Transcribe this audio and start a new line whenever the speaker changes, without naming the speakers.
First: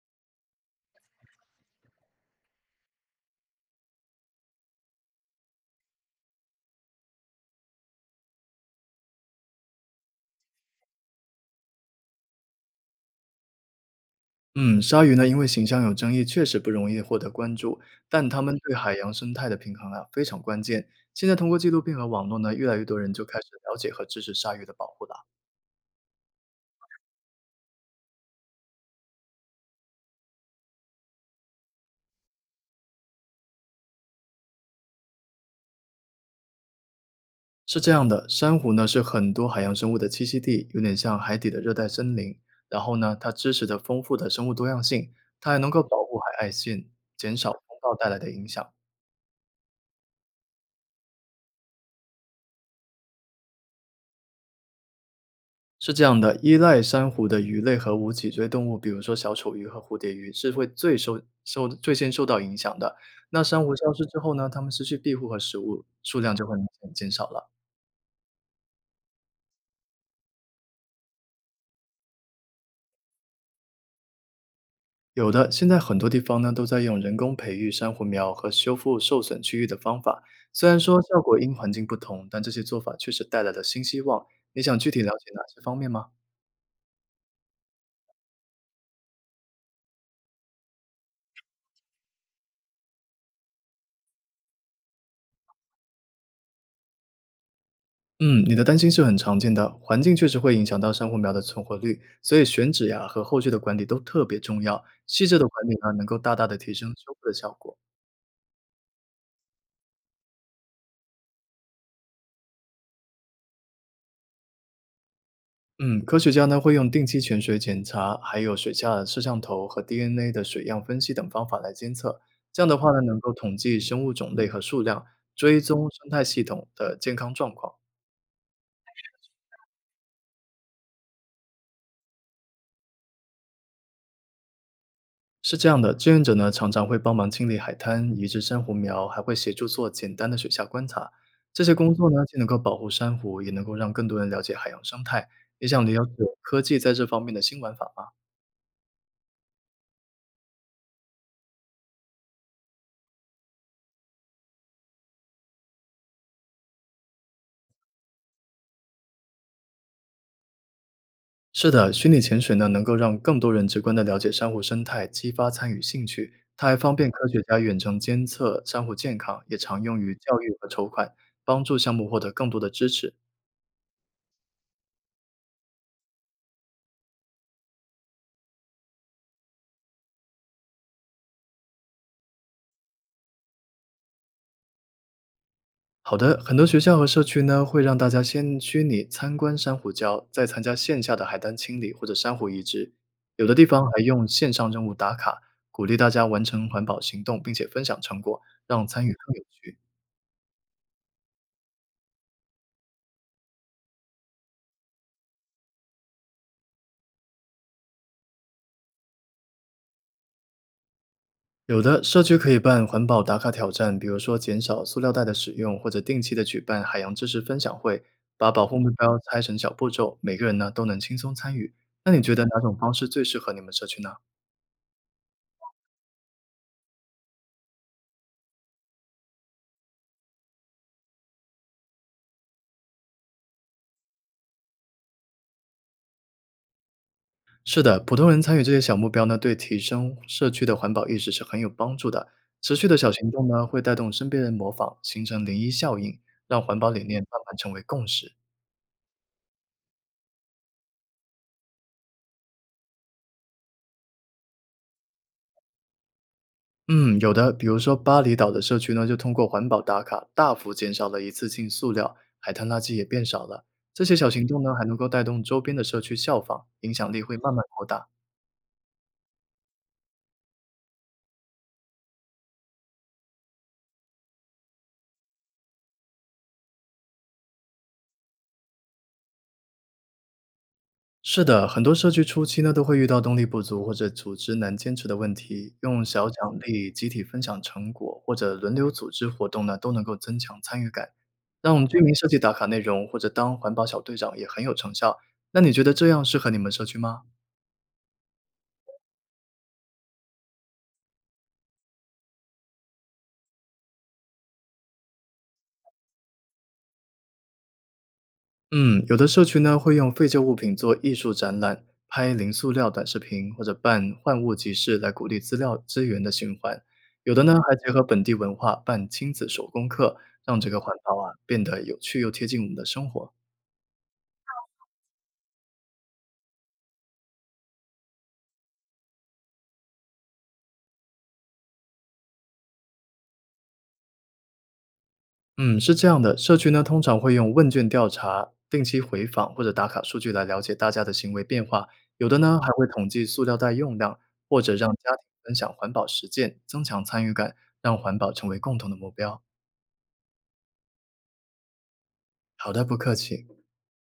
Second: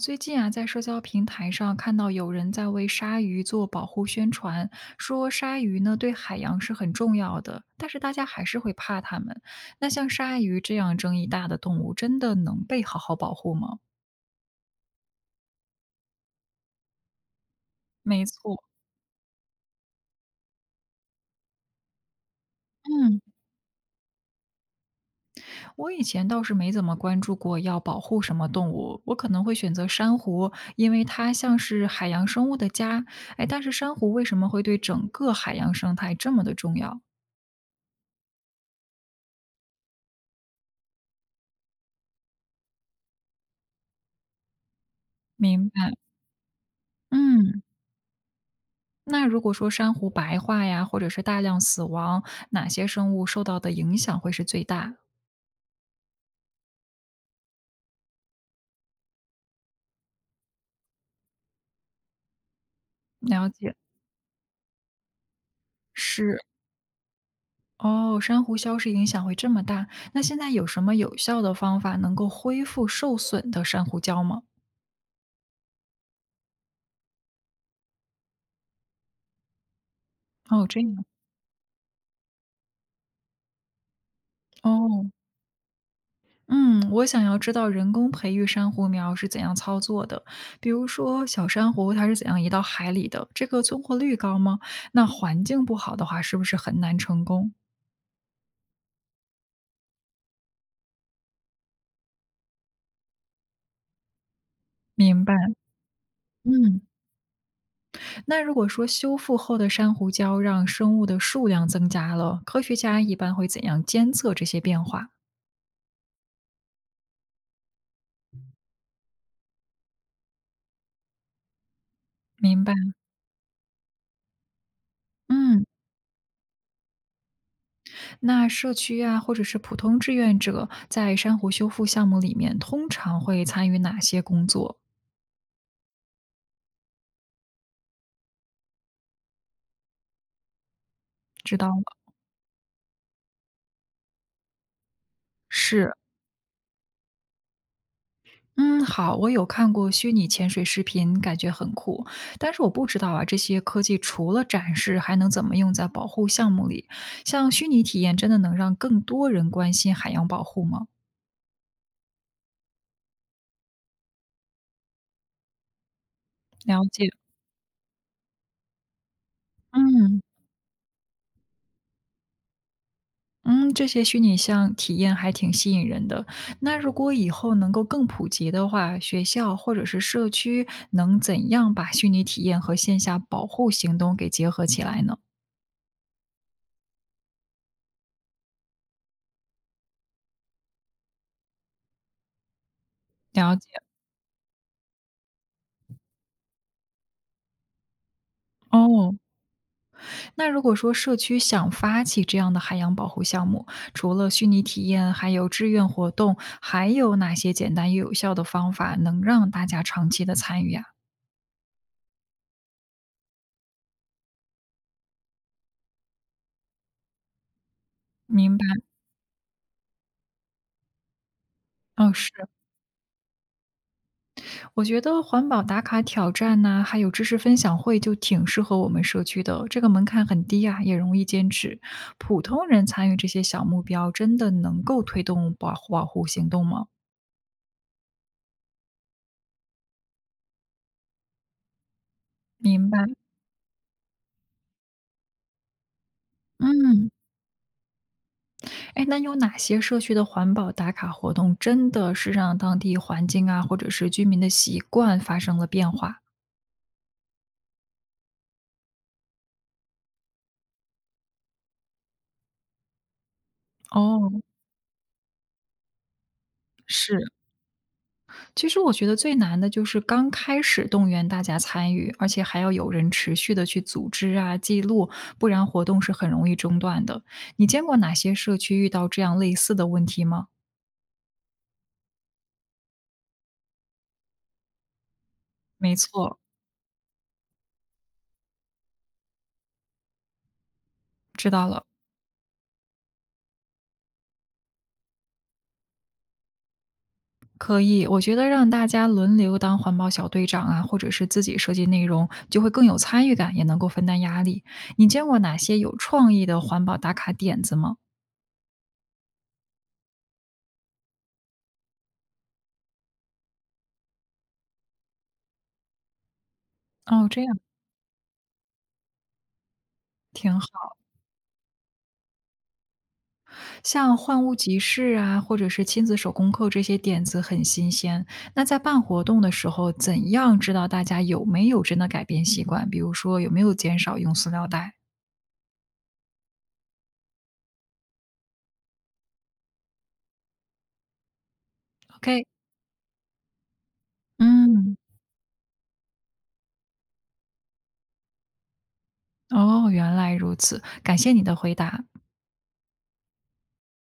最近啊，在社交平台上看到有人在为鲨鱼做保护宣传，说鲨鱼呢对海洋是很重要的，但是大家还是会怕它们。那像鲨鱼这样争议大的动物，真的能被好好保护吗？
嗯，鲨鱼呢，因为形象有争议，确实不容易获得关注，
没
但它们
错。
对海洋生态的平衡啊非常关键。现在通过纪录片和网络呢，越来越多人
嗯，
就开始了解和支持鲨鱼的保护了。
我以前倒是没怎么关注过要保护什么动物，我可能会选择珊瑚，因为它像是海洋生物的家。哎，但是珊瑚为什么会对整个海洋生态这么的重要？
是这样的，珊瑚呢是很多海洋生物的栖息地，有点像海底的热带森林。然后呢，它支持着丰富的生物多样性，它还能
明
够
白，
保护海岸线，减少风
嗯。
暴带来的影响。
那如果说珊瑚白化呀，或者是大量死亡，哪些生物受到的影响会是最大？
是这样的，依赖珊瑚的鱼类和无脊椎动物，比如说小丑鱼和蝴蝶鱼，是会最先受到影响的。那
了
珊瑚
解。
消失之后呢，它们失去庇护和食物，数量
是
就会明显减少了。
哦，珊瑚消失影响会这么大。那现在有什么有效的方法能够恢复受损的珊瑚礁吗？
有的，现在很多地方呢都在用人工培育珊瑚苗和修复受损区域的方法，
哦，
虽然
这
说
样
效果因环境不同，但这些做法确实带来了新希望。你想具体了
哦。
解哪些方面吗？
嗯，我想要知道人工培育珊瑚苗是怎样操作的，比如说小珊瑚它是怎样移到海里的，这个存活率高吗？那环境不好的话，是不是很难成功？
嗯，你的担心是很常见的，环境确实会影响到珊瑚苗的存活率，所以选址呀和后续的管理都特别重要。
明
细
白，
致的管理呢，能够大大的提
嗯。
升修复的效果。
那如果说修复后的珊瑚礁让生物的数量增加了，科学家一般会怎样监测这些变化？
嗯，科学家呢会用定期潜水检查，还有水下摄像头和 DNA 的水样分析等方法来监测。这
明
样
白。
的话呢，能够统计生物种类和数量，追
嗯，
踪生态系统的健康状况。
那社区啊，或者是普通志愿者在珊瑚修复项目里面，通常会参与哪些工作？
是这样的，志愿者呢常常会帮忙清理海滩、移植珊瑚苗，还会协助做简单的水下观察。
知
这
道
些
了。
工作呢，既能够保护珊瑚，也能够让更多人了解海洋生态。也想
是，
了解科技在这方面的新玩法吗？
嗯，好，我有看过虚拟潜水视频，感觉很酷，但是我不知道啊，这些科技除了展示，还能怎么用在保护项目里？像虚拟体验，真的能让更多人关心海洋保护吗？
是的，虚拟潜水呢，能够让更多人直观地了解珊瑚生态，激发参与兴趣。它还
了
方便
解。
科学家远程监测珊瑚健康，也常用于
嗯。
教育和筹款，帮助项目获得更多的支持。
嗯，这些虚拟像体验还挺吸引人的。那如果以后能够更普及的话，学校或者是社区能怎样把虚拟体验和线下保护行动给结合起来呢？
好的，很多学校和社区呢，会让大家先虚拟参观珊瑚礁，再参加线下的海滩清理或者珊瑚移植。有的
了
地
解。
方还用线上任务打卡，鼓励大家完成环保行动，并且分享成果，让参与
哦，
更有趣。
那如果说社区想发起这样的海洋保护项目，除了虚拟体验，还有志愿活动，还有哪些简单又有效的方法能让大家长期的参与啊？
有的社区可以办环保打卡挑战，比如说减少塑料袋的使用，或者定期的举办海洋知识分享会，把
明白。
保护目标拆成小步骤，每个人呢都能轻松参与。那
哦，
你
是。
觉得哪种方式最适合你们社区呢？
我觉得环保打卡挑战呐、还有知识分享会就挺适合我们社区的，这个门槛很低啊，也容易坚持。普通人参与这些小目标，真的能够推动保护行动吗？
是的，普通人参与这些小目标呢，对提升社区的环保意识是很有帮助的。持续
明
的
白。
小行动呢，会带动身边人模仿，形成涟漪效应，让环保理
嗯，
念慢慢成为共识。
哎，那有哪些社区的环保打卡活动真的是让当地环境啊，或者是居民的习惯发生了变化？
嗯，有的，比如说巴厘岛的社区呢，就通过环保打卡，大幅减少了一次性塑料，海滩垃圾也变少了。这些小
哦，
行动呢，还能够带动周边的社区效仿，影响
是。
力会慢慢扩大。
其实我觉得最难的就是刚开始动员大家参与，而且还要有人持续的去组织啊、记录，不然活动是很容易中断的。你见过哪些社区遇到这样类似的问题吗？
是的，很多社区初期呢都会遇到动力不足或者组织难坚持的问题，
没
用小
错，
奖励、集体分享成果或者轮流组织活动呢，都能够增强参与感，
知道
让我
了。
们居民设计打卡内容或者当环保小队长也很有成效。那你觉得这样适合你们社区吗？
可以，我觉得让大家轮流当环保小队长啊，或者是自己设计内容，就会更有参与感，也能够分担压力。你见过哪些有创意的环保打卡点子吗？
嗯，有的社区呢会用废旧物品做艺术展览，拍零塑料短视频，或者办换物集市来鼓励资料资源的循环。
哦，
有
这
的呢
样
还结合本地文化办亲子手工课，让
挺
这个
好。
环保啊变得有趣又贴近我们的生活。
像换物集市啊，或者是亲子手工课这些点子很新鲜。那在办活动的时候，怎样知道大家有没有真的改变习惯？比如说有没有减少用塑料袋
嗯，是这样的，社区呢通常会用问卷调查、定期回访或者打卡数据来了解大家的行为变化。有的
？OK。
呢还会统计塑料袋用量，或者让
嗯，
家庭分享环保实践，增强参与感，让环保成为共同的目标。
哦，原来如此，感谢你的回答。
好的，不客气。